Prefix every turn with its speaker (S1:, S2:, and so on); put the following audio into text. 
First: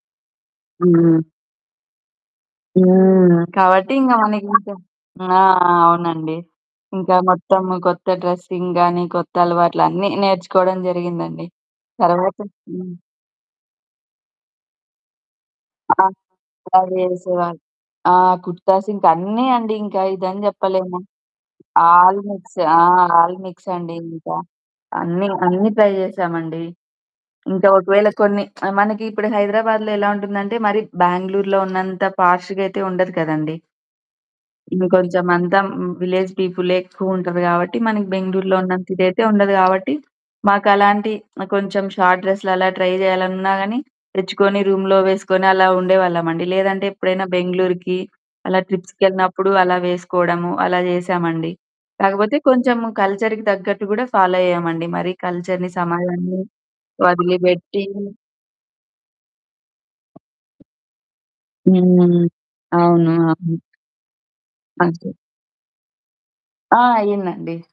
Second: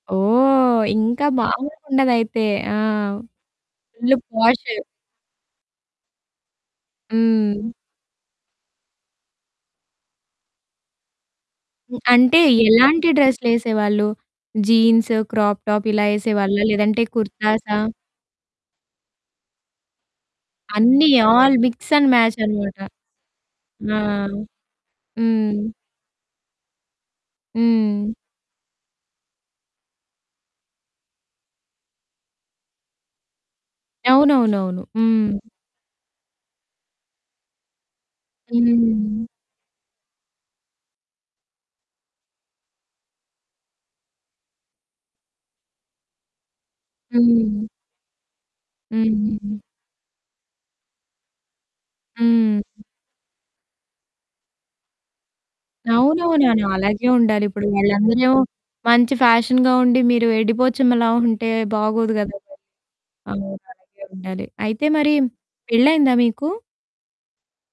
S1: ఓహ్! ఇంకా
S2: హ్మ్.
S1: మాములుగా ఉండదైతే. ఆ!
S2: హ్మ్, కాబట్టి ఇంగ
S1: ఫుల్
S2: మనకి
S1: పోష్.
S2: ఇంకా ఆ! అవునండి. ఇంక మొత్తం
S1: హ్మ్.
S2: కొత్త డ్రెసింగ్ గాని, కొత్త అలవాట్లు అన్నీ నేర్చుకోవడం జరిగిందండి.
S1: హ్మ్,
S2: తర్వాత
S1: అంటే
S2: హ్మ్.
S1: ఎలాంటి డ్రెస్లేసేవాళ్ళు? జీన్స్, క్రాప్ టాప్
S2: ఆ!
S1: ఇలా ఏసేవాళ్ళా? లేదంటే
S2: [unintelligible]
S1: కుర్తాసా?
S2: ఆ! కుర్తాస్ ఇంకా అన్నీ అండి, ఇంకా ఇదని చెప్పలేము.
S1: అన్నీ all mix and
S2: all
S1: match
S2: mix
S1: అనమాట.
S2: ఆ! ఆల్ మిక్స్ అండి.
S1: ఆ!
S2: ఇంకా అన్నీ,
S1: హ్మ్.
S2: అన్నీ ట్రై జేసామండి. ఇంకా ఒకవేళ
S1: హ్మ్.
S2: కొన్ని ఆహ్, మనకి ఇప్పుడు హైదరాబాద్లో ఎలా ఉంటుందంటే, మరి బెంగుళూరులో ఉన్నంత పాష్‌గా అయితే ఉండదు కదండీ!
S1: అవునవునవును.
S2: ఇంకొంచెం
S1: హ్మ్.
S2: అంతా ఊమ్ విలేజ్ పీపులే ఎక్కువ ఉంటారు గావట్టి, మనకి బెంగుళూరులో ఉన్నంత ఇదైతే
S1: హ్మ్.
S2: ఉండదు గావట్టి, మాకలాంటి కొంచెం షార్ట్ డ్రెస్లలా ట్రై జేయాలనున్నా గాని, తెచ్చుకొని, రూంలో వేసుకొని, అలా ఉండేవాళ్ళమండి. లేదంటే ఎప్పుడైనా
S1: హ్మ్.
S2: బెంగుళూరుకి, అలా ట్రిప్స్‌కెళ్ళినప్పుడు
S1: హ్మ్.
S2: అలా వేసుకోడము, అలా జేసామండి. కాకపోతే కొంచెం
S1: హ్మ్.
S2: కల్చర్‌కి తగ్గట్టు కూడా ఫాలో అయ్యామండి, మరి కల్చర్‌ని సమాజాన్ని
S1: అవునవును. అలాగే ఉండాలి. ఇప్పుడు
S2: వదిలిపెట్టి
S1: వాళ్ళందరూ ఏమో మంచి ఫ్యాషన్‌గా ఉండి, మీరు ఎడ్డిపోచమ్మలా ఉంటే బాగోదు
S2: హ్మ్.
S1: కదా!
S2: అవును.
S1: అండి. అవును
S2: అవును.
S1: అలాగే ఉండాలి. అయితే
S2: అంతే.
S1: మరి పెళ్లి అయిందా మీకు?
S2: ఆ! అయిందండి.